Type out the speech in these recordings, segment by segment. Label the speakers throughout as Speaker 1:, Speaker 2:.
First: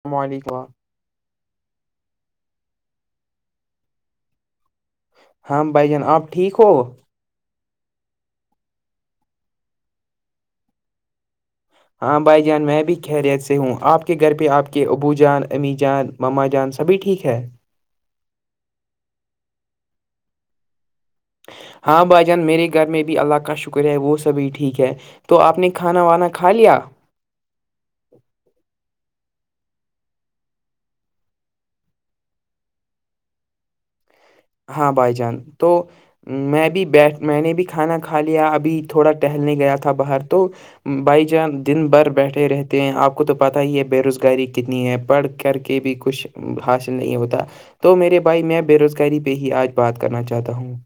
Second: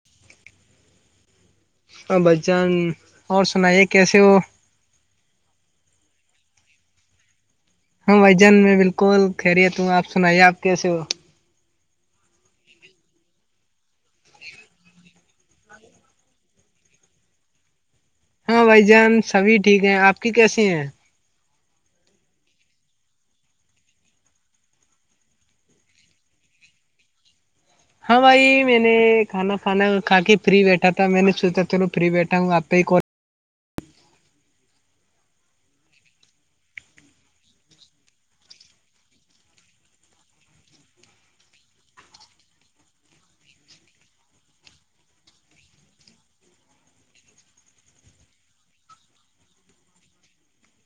Speaker 1: السلام علیکم
Speaker 2: ا بھائی جان اور سنائیے کیسے ہو
Speaker 1: ہاں بھائی جان آپ ٹھیک ہو
Speaker 2: ہاں بھ جان میں بالکل خیریت ہوں آپ سنائیے آپ کیسے ہو
Speaker 1: ہاں بھائی جان میں بھی خیریت سے ہوں آپ کے گھر پہ آپ کے ابو جان امی جان مما جان سبھی ٹھیک ہے
Speaker 2: ہاں بھائی جان سبھی ٹھیک ہیں آپ کی کیسی ہیں
Speaker 1: ہاں بھائی جان میرے گھر میں بھی اللہ کا شکر ہے وہ سبھی ٹھیک ہے تو آپ نے کھانا وانا کھا لیا
Speaker 2: ہاں بھائی میں نے کھانا پھانا کھا کے فری بیٹھا تھا میں نے سوچ تھا ن فری بیٹھا ہوں آپ پ ہی کال
Speaker 1: ہاں بائی جان تو میں بھی بیٹھ میں نے بھی کھانا کھا لیا ابھی تھوڑا ٹہلنے گیا تھا باہر تو بھائی جان دن بھر بیٹھے رہتے ہیں آپ کو تو پتا ہی ہے بے روزگاری کتنی ہے پڑھ کر کے بھی کچھ کچھ حاصل نہیں ہوتا تو میرے بھائی میں بے روزگاری پہ ہی آج بات کرنا چاہتا ہوں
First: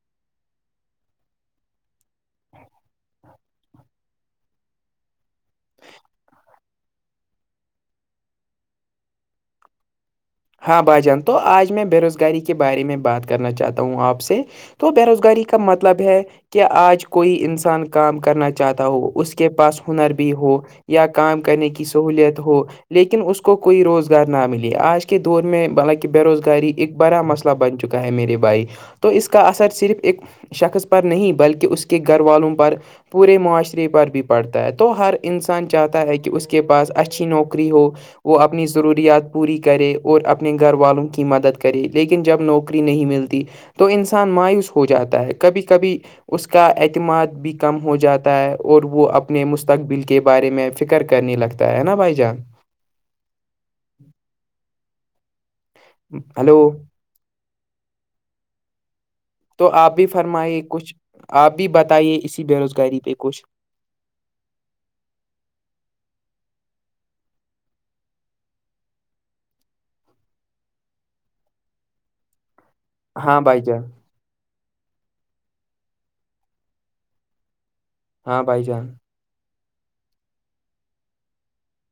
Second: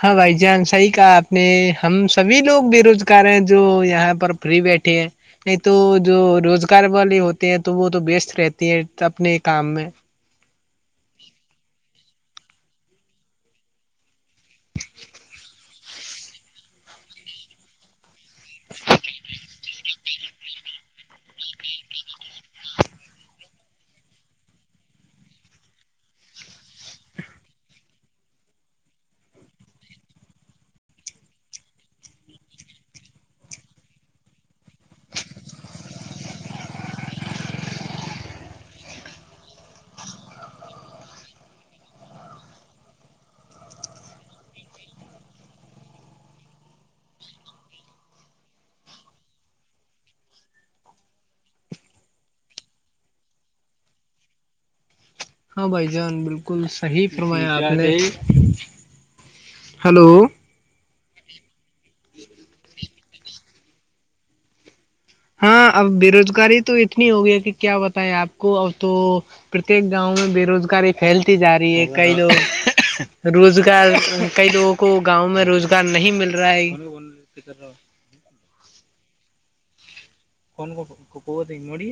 Speaker 2: ہاں بھائی جان صحیح کہا آپ نے ہم سبھی لوگ بے روزگار ہیں جو یہاں پر فری بیٹھے ہیں نہیں تو جو روزگار والے ہوتے ہیں تو وہ تو بیست رہتی ہیں اپنے کام میں
Speaker 1: ہاں بھائی جان تو آج میں بےروزگاری کے بارے میں بات کرنا چاہتا ہوں آپ سے تو بے روزگاری کا مطلب ہے کہ آج کوئی انسان کام کرنا چاہا ہو اس کے پاس ہنر بھی ہو یا کام کرنے کی سہولت ہو لیکن اس کو کوئی روزگار نہ ملیے آج کل کے دور میں بالانکہ بے روزگاری ایک بڑا مسئلہ بن چکا ہے میرے بھائی تو اس کا اثر صرف ایک شخص پر نہیں بلکہ اس کے گھر والوں پر پورے معاشرے پر بھی پڑتا ہے تو ہر انسان چاہتا ہے کہ اس کے پاس اچھی نوکری ہو وہ اپنی ضروریات پوری کرے اور اپنے گھر والوں کی مدد کرے لیکن جب نوکری نہیں ملتی تو انسان مایوس ہو جاتا ہے کبھی کبھی اس کا اعتماد بھی کم ہو جاتا ہے اور وہ اپنے مستقبل کے بارے میں فکر کرنے لگتا ہے نا بائی جان
Speaker 2: ہاں بھائی جان
Speaker 1: ہلو
Speaker 2: بالکل صحی فرمایا آپ نے ہی
Speaker 1: تو آپ بھی فرمائیے کچھ آپ بھی بتائیے اسی بے روزگاری پہ کچھ
Speaker 2: ہاں اب بےروزگاری تو اتنی ہوگئی ہے کہ کیا بتائےیں آپ کو اب تو پرتیک گاؤں میں بے روزگاری پھیلتی جا رہی ہے کئی لوگ
Speaker 1: ہاں بھائی جان
Speaker 2: روزگار کئی لوگوں کو گاؤں میں روزگار نہیں مل رہا ہے [inaudible]
Speaker 1: ہاں بھائی جان
Speaker 2: ن کوتی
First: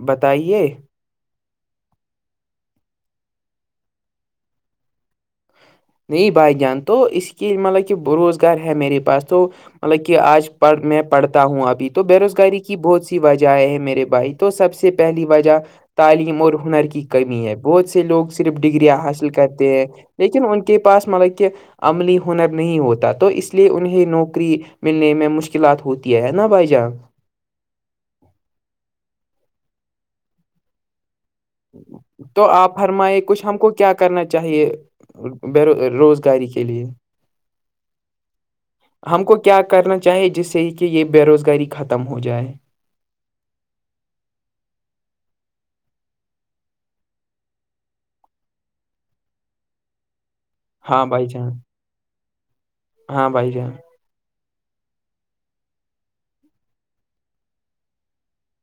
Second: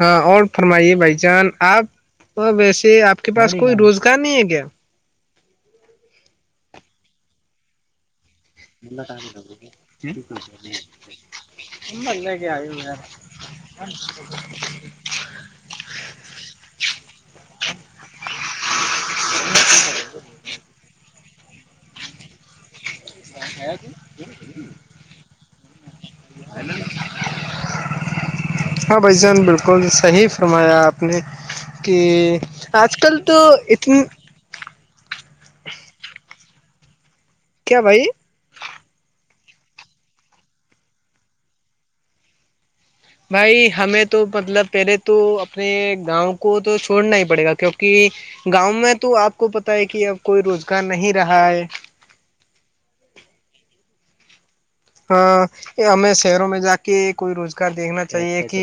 Speaker 2: ہاں اور
Speaker 1: بتائیے
Speaker 2: فرمائیے بھائی جان آپ [unintelligible] اور ویسے آپ کے پاس کوئی روزگار نہیں ہے کیا
Speaker 1: نہیں بھائی جان تو اس کی مطلب کہ بروس گار ہے میرے پاس تو مطلب کہ آج پ میں پڑھتا ہوں ابھی تو بے روزگاری کی بہت س [unintelligible] وجہ آئے ہے میرے بھائی تو سب سے پہلی وجہ تعلیم اور ہنر کی کمی ہے بہت سے لوگ صرف ڈگریاں حاصل کرتے ہیں لیکن ان کے پاس مطلب کہ عملی ہنر نہیں ہوتا تو اس لیے انہیں نوکری ملنے میں مشکلات ہوتی ہے نا بھائی جان
Speaker 2: ہاں بھائی جان بالکل صحی فرمایا آپ نے کہ آج کل تو اتنی
Speaker 1: چاہے بو روزگاری کے لیے
Speaker 2: کیا بھائی
Speaker 1: ہم کو کیا کرنا چاہیے جس سے کہ یہ بے روزگاری ختم ہو جائے
Speaker 2: بھائی ہمیں تو مطلب پہلے تو اپنے گاؤں کو تو چھوڑنا ہی پڑے گا کیونکہ گاؤں میں تو آپ کو پتا ہے کہ اب کوئی روزگار
Speaker 1: ہاں
Speaker 2: نہیں
Speaker 1: بھائی
Speaker 2: رہا
Speaker 1: جان
Speaker 2: ہے
Speaker 1: ہاں بھائی جان
Speaker 2: ہمیں شہروں میں جا کے کوئی روزگار دیکھنا چاہیے کہ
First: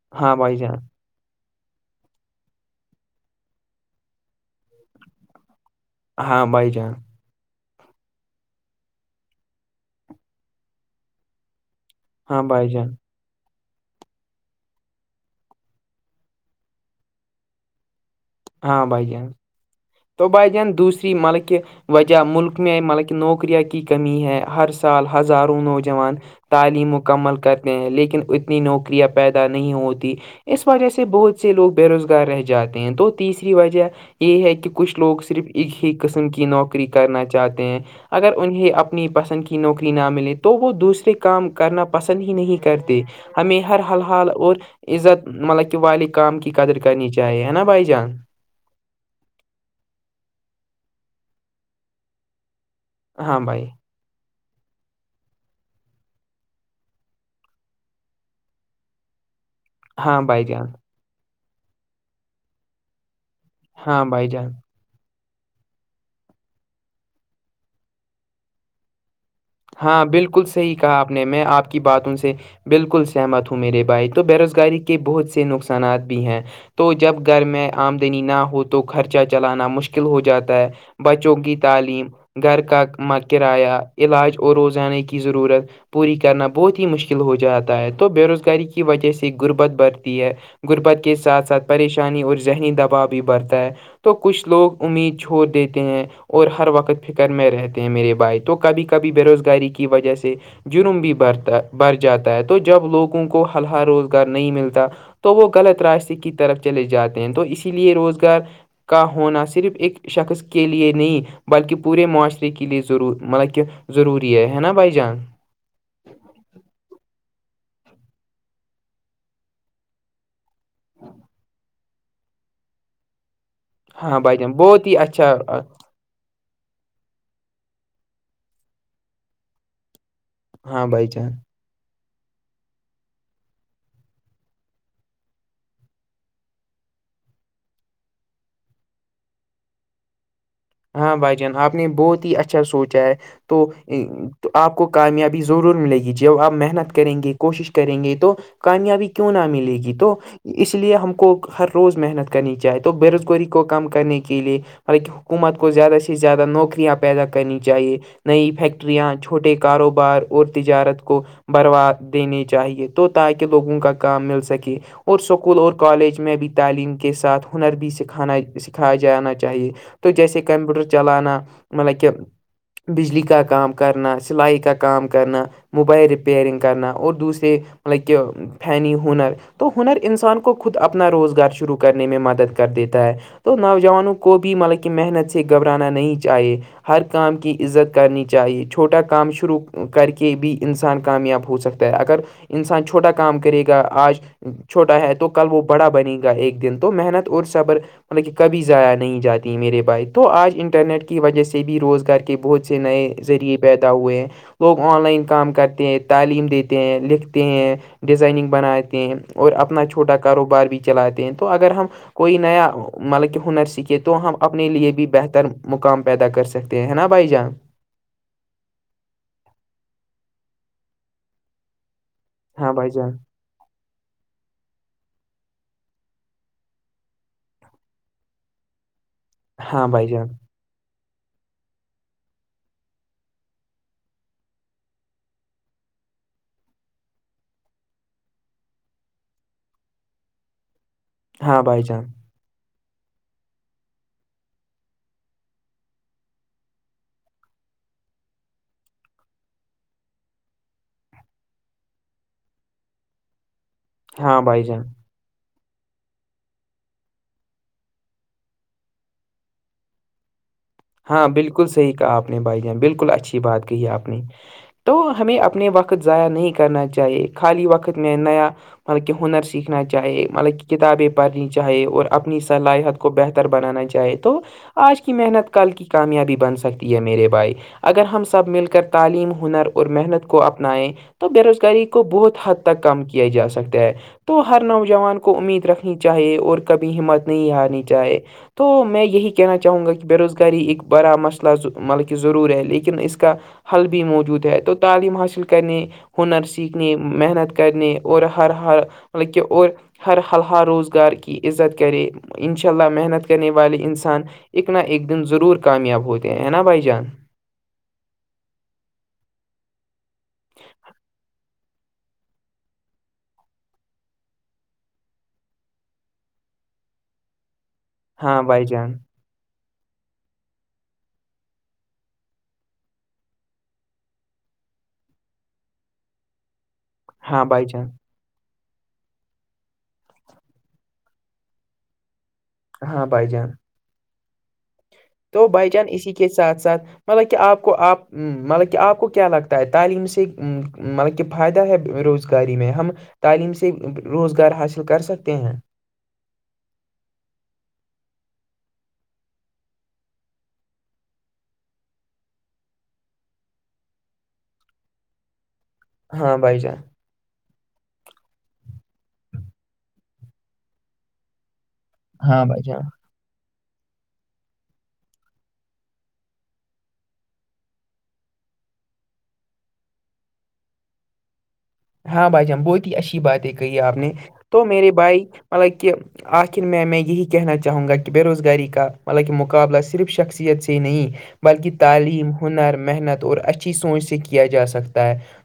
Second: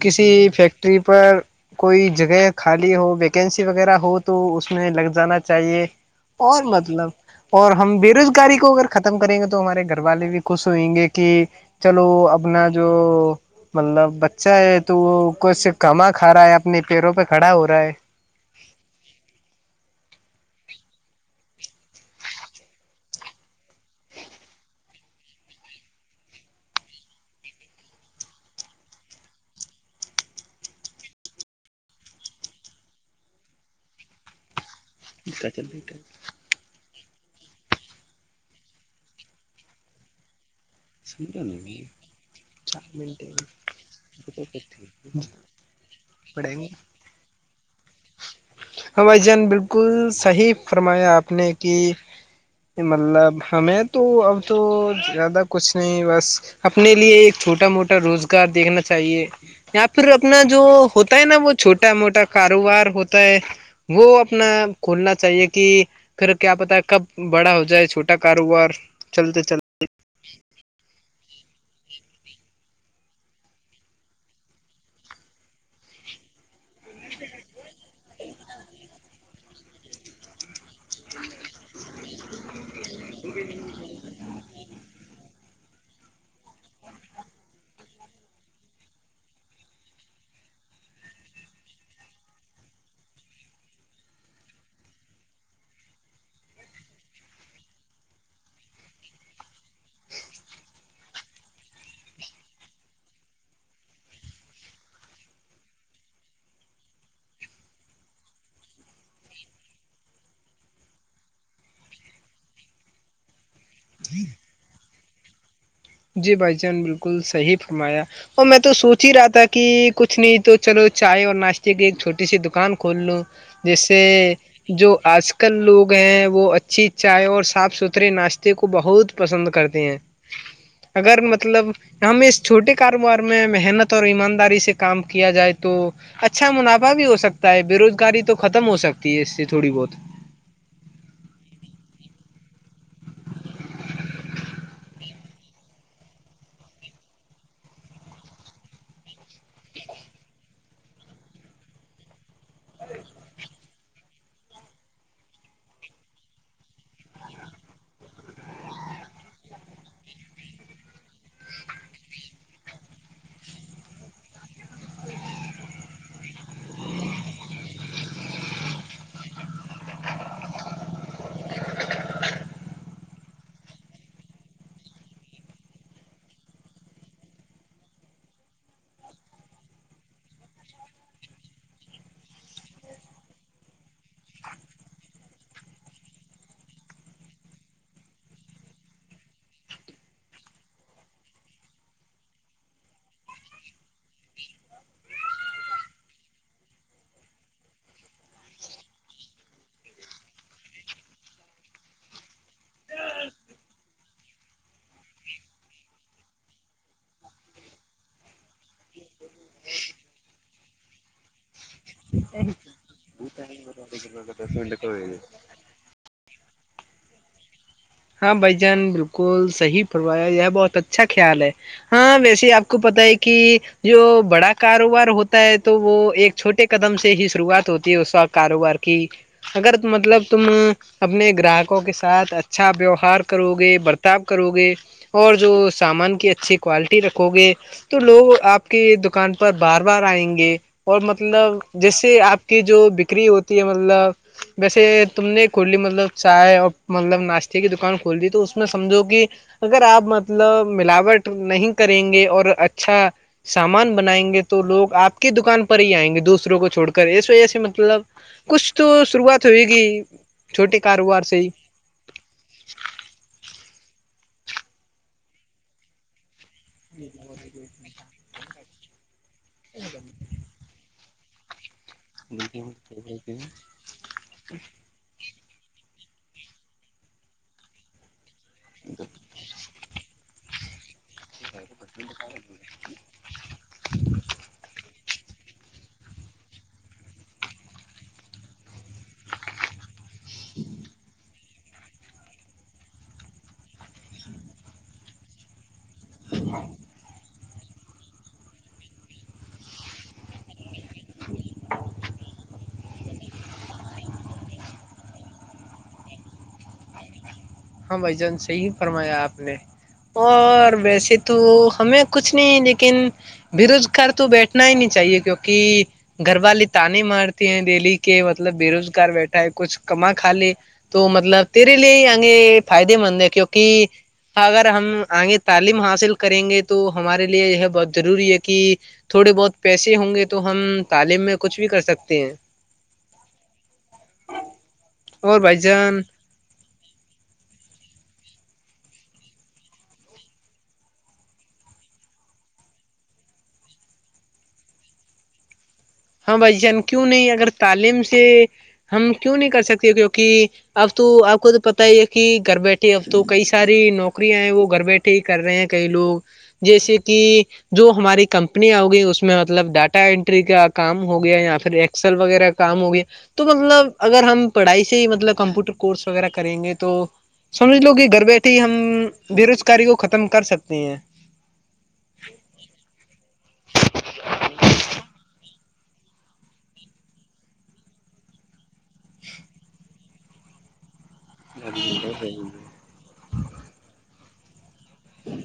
Speaker 2: کسی
Speaker 1: ہاں بھائی جان
Speaker 2: فیکٹری پر کوئی جگہ خالی ہو ویکینسی وغیرہ ہو تو اس میں لگ جانا چاہیے
Speaker 1: ہاں
Speaker 2: اور
Speaker 1: بھائی جان
Speaker 2: مطلب اور ہم بے روزگاری کو اگر ختم کریں گے تو ہمارے گھر والے بھی ک سوئیں گے کہ چلو
Speaker 1: ہاں
Speaker 2: اپنا
Speaker 1: بھائی
Speaker 2: جو
Speaker 1: جان
Speaker 2: [unintelligible] مطلب بچہ ہے تو وہ کچھ کھما کھا رہا ہے اپنے پیروں پہ کھڑا ہو رہا ہے
Speaker 1: ہاں بھائی جان تبجن دوسری ملکہ [unintelligible] وجہ ملک میں مطلب کہ نوکریاں کی کمی ہے ہر سال ہزاروں نوجوان تعلیم مکمل کرتے ہیں لیکن اتنی نوکریاں پیدا نہیں ہوتی اس وجہ سے بہت سے لوگ بے روزگار رہ جاتے ہیں تو تیسری وجہ یہ ہے کہ کچھ لوگ صرف ایک ہی قسم کے نوکری کرنا چاہتے ہیں اگر انہیں اپنی پسند کی نوکری نہ ملے تو وہ دوسرے کام کرنا پسند ہی نہیں
Speaker 2: چار
Speaker 1: کرتے
Speaker 2: منٹ
Speaker 1: ہمیں ہر حال حال اور عزت مطلب کہ والد کام کی
Speaker 2: پڑیں گے
Speaker 1: قدر کرنی چاہیے چاہے نا بائی چانس [unintelligible]
Speaker 2: ہاں بھائی جان بالکل صحیح فرمایا آپ نے کہ مطلب
Speaker 1: ہاں بھائی
Speaker 2: ہمیں تو اب تو زیادہ کچھ نہیں بس اپنے لیے ایک چھوٹا موٹا روزگار دیکھنا چاہیے یا پھر
Speaker 1: ہاں
Speaker 2: اپنا
Speaker 1: بھائی
Speaker 2: جو
Speaker 1: جان
Speaker 2: ہوتا ہے نا وہ چھوٹا موٹا کاروبار ہوتا ہے
Speaker 1: ہاں
Speaker 2: وہ
Speaker 1: بھائی
Speaker 2: اپنا
Speaker 1: جان
Speaker 2: کھولنا چاہیے کہ پھر کیا پتا ہے کب بڑا ہو جائے چھوٹا کاروبار چلتے چلتے
Speaker 1: ہاں بالکل صحیح کہا آپ نے میں آپ کی باتوں سے بالکل سہمت ہوں میرے بھائی تو بے روزگاری کے بہت سے نقصانات بھی ہیں تو جب گھر میں آمدنی نہ ہو تو خرچہ چلانا مشکل ہو جاتا ہے بچوں کی تعلیم گھر کا کرایہ علاج اور روزانے کی ضرورت پوری کرنا بہت ہی مشکل ہو جاتا ہے تو بے روزگاری کی وجہ سے غربت بڑھتی ہے غربت کے ساتھ ساتھ پریشانی اور ذہنی دباؤ بھی بڑھتا ہے تو کچھ لوگ امید چھوڑ دیتے ہیں اور ہر وقت فکر میں رہتے ہیں میرے بھائی تو کبھی کبھی بے روزگاری کی وجہ سے جرم بھی برتا بر جاتا ہے تو جب لوگوں کو ہلا روزگار نہیں ملتا تو وہ غلط راستے کی طرف چلے جاتے ہیں تو اسی لیے روزگار کا ہونا صرف ایک شخص کے لیے نہیں بلکہ پورے معاشرے کے لیے ضرور مطلب کہ ضروری ہے نا بھائی جان
Speaker 2: جی بھائی جان بالکل صحیح فرمایا اور میں تو سوچ ہی رہا تھا کہ کچھ نہیں تو چلو چائے اور ناشتے کی ایک چھوٹی سی دکان کھول لوں جیسے
Speaker 1: ہاں بھائی جان بہت
Speaker 2: جو
Speaker 1: ہی
Speaker 2: آج
Speaker 1: اچھا
Speaker 2: کل لوگ گئے ہیں وہ اچھی چائے اور صاف ستھرے ناشتے کو بہت پسند کرتے ہیں
Speaker 1: ہاں بھائی
Speaker 2: اگر
Speaker 1: جان
Speaker 2: مطلب ہمیں اس چھوٹے کاروبار میں محنت اور ایمانداری سے کام کیا جائے تو اچھا منافع بھی ہو سکتا ہے بے روزگاری تو ختم ہو سکتی ہے اس سے تھوڑی بہت
Speaker 1: ہاں بھائی جان آپ نے بہت ہی اچھا سوچا ہے تو آپ کو کامیابی ضرور ملے گی جب آپ محنت کریں گے کوشش کریں گے تو کامیابی کیوں نہ ملے گی تو اس لیے ہم کو ہر روز محنت کر کرنی چاہے تو بے روزگاری کو کم کرنے کے لیے مطلب کہ حکومت کو زیادہ سے زیادہ نوکریاں پیدا کرنی چاہیے نئی فیکٹریاں چھوٹے کاروبار اور تجارت کو بروا دینے چاہیے تو تاکہ لوگوں کا کام مل سکے اور اسکول اور کالج میں بھی تعلیم کے ساتھ ہنر بھی سکھانا سکھایا جانا چاہیے تو جیسے کمپیوٹر چلانا مطلب کہ بجلی کا کام کرنا سلائی کا کام کرنا موبائل رپیرنگ کرنا اور دوسرے مطلب کہ فین ہنر تو ہنر انسان کو خود اپنا روزگار شروع کرنے میں مدد کر دیتا ہے تو نوجوانوں کو بھی مطلب کہ محنت سے گھبرانا نہیں چاہیے ہر کام کی عزت کرنی چاہیے چھوٹا کام شروع کر کے بھی انسان کامیاب ہو سکتا ہے اگر انسان چھوٹا کام کرے گا آج چھوٹا ہے تو کل وہ بڑا بنے گا ایک دن تو محنت اور صبر مط کہ کبھی جایا نہیں جاتا تیں میرے بھائی تو آج انٹرنیٹ کی وجہ سے بھی روزگار کے بہت سے نئے ذریعے پیدا ہوئے ہیں لوگ آن لائن کام کرتے ہیں تعلیم دیتے ہیں لکھتے ہیں ڈیزائننگ بناتے ہیں اور اپنا چھوٹا کاروبار بھی چلاتے ہیں تو اگر ہم کوئی نیا مطلب کہ ہنر س تو ہم اپنے لیے بھی بہتر مقام پیدا کر سکتے ہیں ہے نا بھائی جان
Speaker 2: ہاں بھ جان بالکل صحیح فروایا یہ بہت اچھا خیال ہے ہاں ویسے آپ
Speaker 1: ہاں
Speaker 2: کو
Speaker 1: بھائی
Speaker 2: پت ہے
Speaker 1: جان
Speaker 2: کہ جو بڑا کاروبار ہوتا ہے تو وہ ایک چھوٹے قدم سے ہی شروعات ہوتی ہے اس وق کاروبار کہ اگر
Speaker 1: ہاں بھائی
Speaker 2: مطلب
Speaker 1: جان
Speaker 2: تم اپنے گراہکوں کے ساتھ اچ اچھا ویوہار کرو گے برتاؤ کرو گے اور جو سامان کی اچھی کوالٹی رکھو گے تو لوگ آپ کے دکان پر بار بار آئیں گے اور مطلب
Speaker 1: ہاں بھائی جان
Speaker 2: جیسے آپ کی جو بکری ہوتی ہے مطلب ویسے تم نے کلی مطلب چائے اور مطلب ناشتے ھ کہ دکان کھول دی تو اس میں سمجھو کہ اگر آپ مطلب ملاوٹ نہیں کریں گے اور اچھا سامان بنائیں
Speaker 1: ہاں
Speaker 2: گے تو
Speaker 1: بھائی جان
Speaker 2: لوگ آپ کی دکان پر ہی آئیں گے دوسروں کو چھوڑ کر اس وجہ سے مطلب کچھ تو شروعات ہوئے گی چھوٹے کاروبار
Speaker 1: ہاں
Speaker 2: سے
Speaker 1: بالکل ہی کہا آپ نے بھائی جان بالکل اچھی بات کہی آپ نے تو ہمیں اپنے وقت ضائع نہیں کر کرنا چاہیے خالی وقت میں نیا مطلب کہ ہنر سیکھنا چاہے مطلب کہ کتابیں پنی چاہے اور اپنی صلاحیت کو بہتر بنانا چاہے تو آج کی محنت کل کی کامیابی بن سکتی ہے میرے بھائی اگر ہم سب مل کر تعلیم ہنر اور محنت کو اپنائیں تو بے روزگاری کو بہت حد تک کم کیا جا سکتا ہے تو ہر نوجوان کو کو امید رکھنی چاہے اور کبھی ہمت نہیں ہارنی چاہے تو میں یہی کہنا چاہوں گا کہ بے روزگاری ایک بڑا مسئلہ مطلب کہ ضرور ہے لیکن اس کا حل بھی موجود ہے تو تعلیم حاصل کرنے ہنر سیکھنے محنت کرنے اور ہر ہر مطلب کہ اور ہر حال حال روز گار کی عزت کرے ان شاء اللہ محنت کرنے والے انسان اک نہ اک دن ضرور کامیاب ہوتے ہیں نا بھائی جان
Speaker 2: ہاں بھ جان سے ہی فرمایا آپ نے اور ویسے تو ہمیں کچھ نہیں لیکن بے روزگار تو بیٹھنا ہی نہیں چاہیے کیوںکہ گھر والے تانے مارتے ہیں ڈیلی کہ
Speaker 1: ہاں
Speaker 2: مطلب
Speaker 1: بھائی
Speaker 2: بے
Speaker 1: جان
Speaker 2: روزگار بیٹھا ہے کچھ کم کا لے تو مطلب تیرے لے آگے فائدے مند ہے کیونکہ اگر ہم آگے تعلیم حاصل کریں گے تو ہمارے
Speaker 1: ہاں
Speaker 2: لیے یہ
Speaker 1: بھائی
Speaker 2: ہے بہت
Speaker 1: جان
Speaker 2: ضروری ہے کہ تھوڑے بہت پیسے ہوں گے تو ہم تعلیم میں کچھ بھی کر سکتے ہیں
Speaker 1: ہاں بھائی جان تو بھائی جان اسی کے ساتھ ساتھ مطلب کہ آپ کو آپ مطلب کہ آپ کو کیا لگتا ہے تعلیم سے مطلب کہ فائدہ ہے روز روزگاری میں ہم تعلیم سے روزگار حاصل کر سکتے ہیں
Speaker 2: ہاں بھائی جان کیوں نہیں اگر تعلیم سے ہم کیوں نہیں کر سکتے کیونکہ اب تو آپ کو تو پتا ہی ہے کہ گھر بیٹھے اب تو کئی ساری نوکریاں ہیں وہ گھر بیٹھے ٹھیک کر رہے ہیں کئی لوگ
Speaker 1: ہاں بھائی جان
Speaker 2: جیسے کہ جو ہماری کمپنییاں ہو گئی اس میں مطلب ڈاٹا انینٹری کا کام ہو گیا یا پھر نسل
Speaker 1: ہاں
Speaker 2: وغیرہ
Speaker 1: بھائی جان
Speaker 2: کام ہو گیا تو مطلب اگر ہم پڑھائی سے ہی مطلب کمپیوٹر کورس وغیرہ کریں گے تو سمجھ لو کہ گھر بیٹھے ہی ہم بے روزگاری کو ختم کر سکتے ہیں
Speaker 1: ہاں بھائی جان بہت ہی اچھی باتیں کہی آپ نے تو میرے بھائی مطلب کہ آخر میں میں یہی کہنا چاہوں گا کہ بے روزگاری کا مطلب کہ مقابلہ صرف شخصیت سے ہی نہیں بلکہ تعلیم ہنر محنت اور اچھی سوچ سے کیا جا سکتا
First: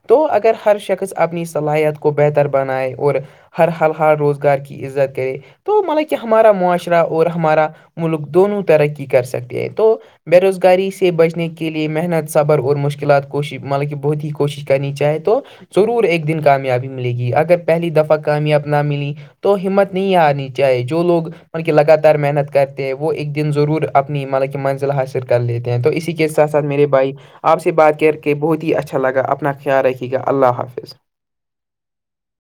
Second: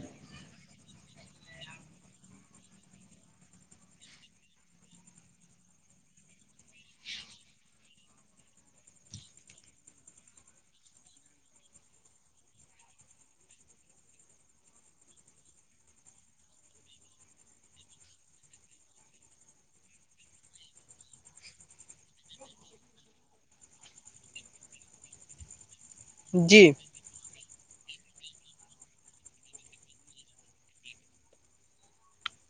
Speaker 1: تو اگر ہر شخص اپنی صلاحیت کو بہتر بنائے اور ہر حال حال روزگار کی عزت کرے تو مطلب کہ ہمارا معاشرہ اور ہمارا ملک دونوں ترقی کر سکتے ہیں تو بے روزگاری سے بچنے کے لیئے محنت صبر اور مشکلات کوش مک بہت ہی کوشش کرنی چاہے تو ضرور ایک دن کامیابی ملے گی اگر پہلی دفعہ کامیاب نہ ملی تو ہمت نہیں آنی چاہیے جو لوگ مطل کہ لگاتار محنت کرتے ہیں وہ ایک دن ضرور اپنی مطلب کی منزل حاصل کر لیتے ہیں تو اسی ساتھ ساتھ
Speaker 2: جی
Speaker 1: میرے بھائی آپ سے بات کر کے بہت ہی اچھا لگا اپنا خیال رکھیے گا اللہ حا حافظ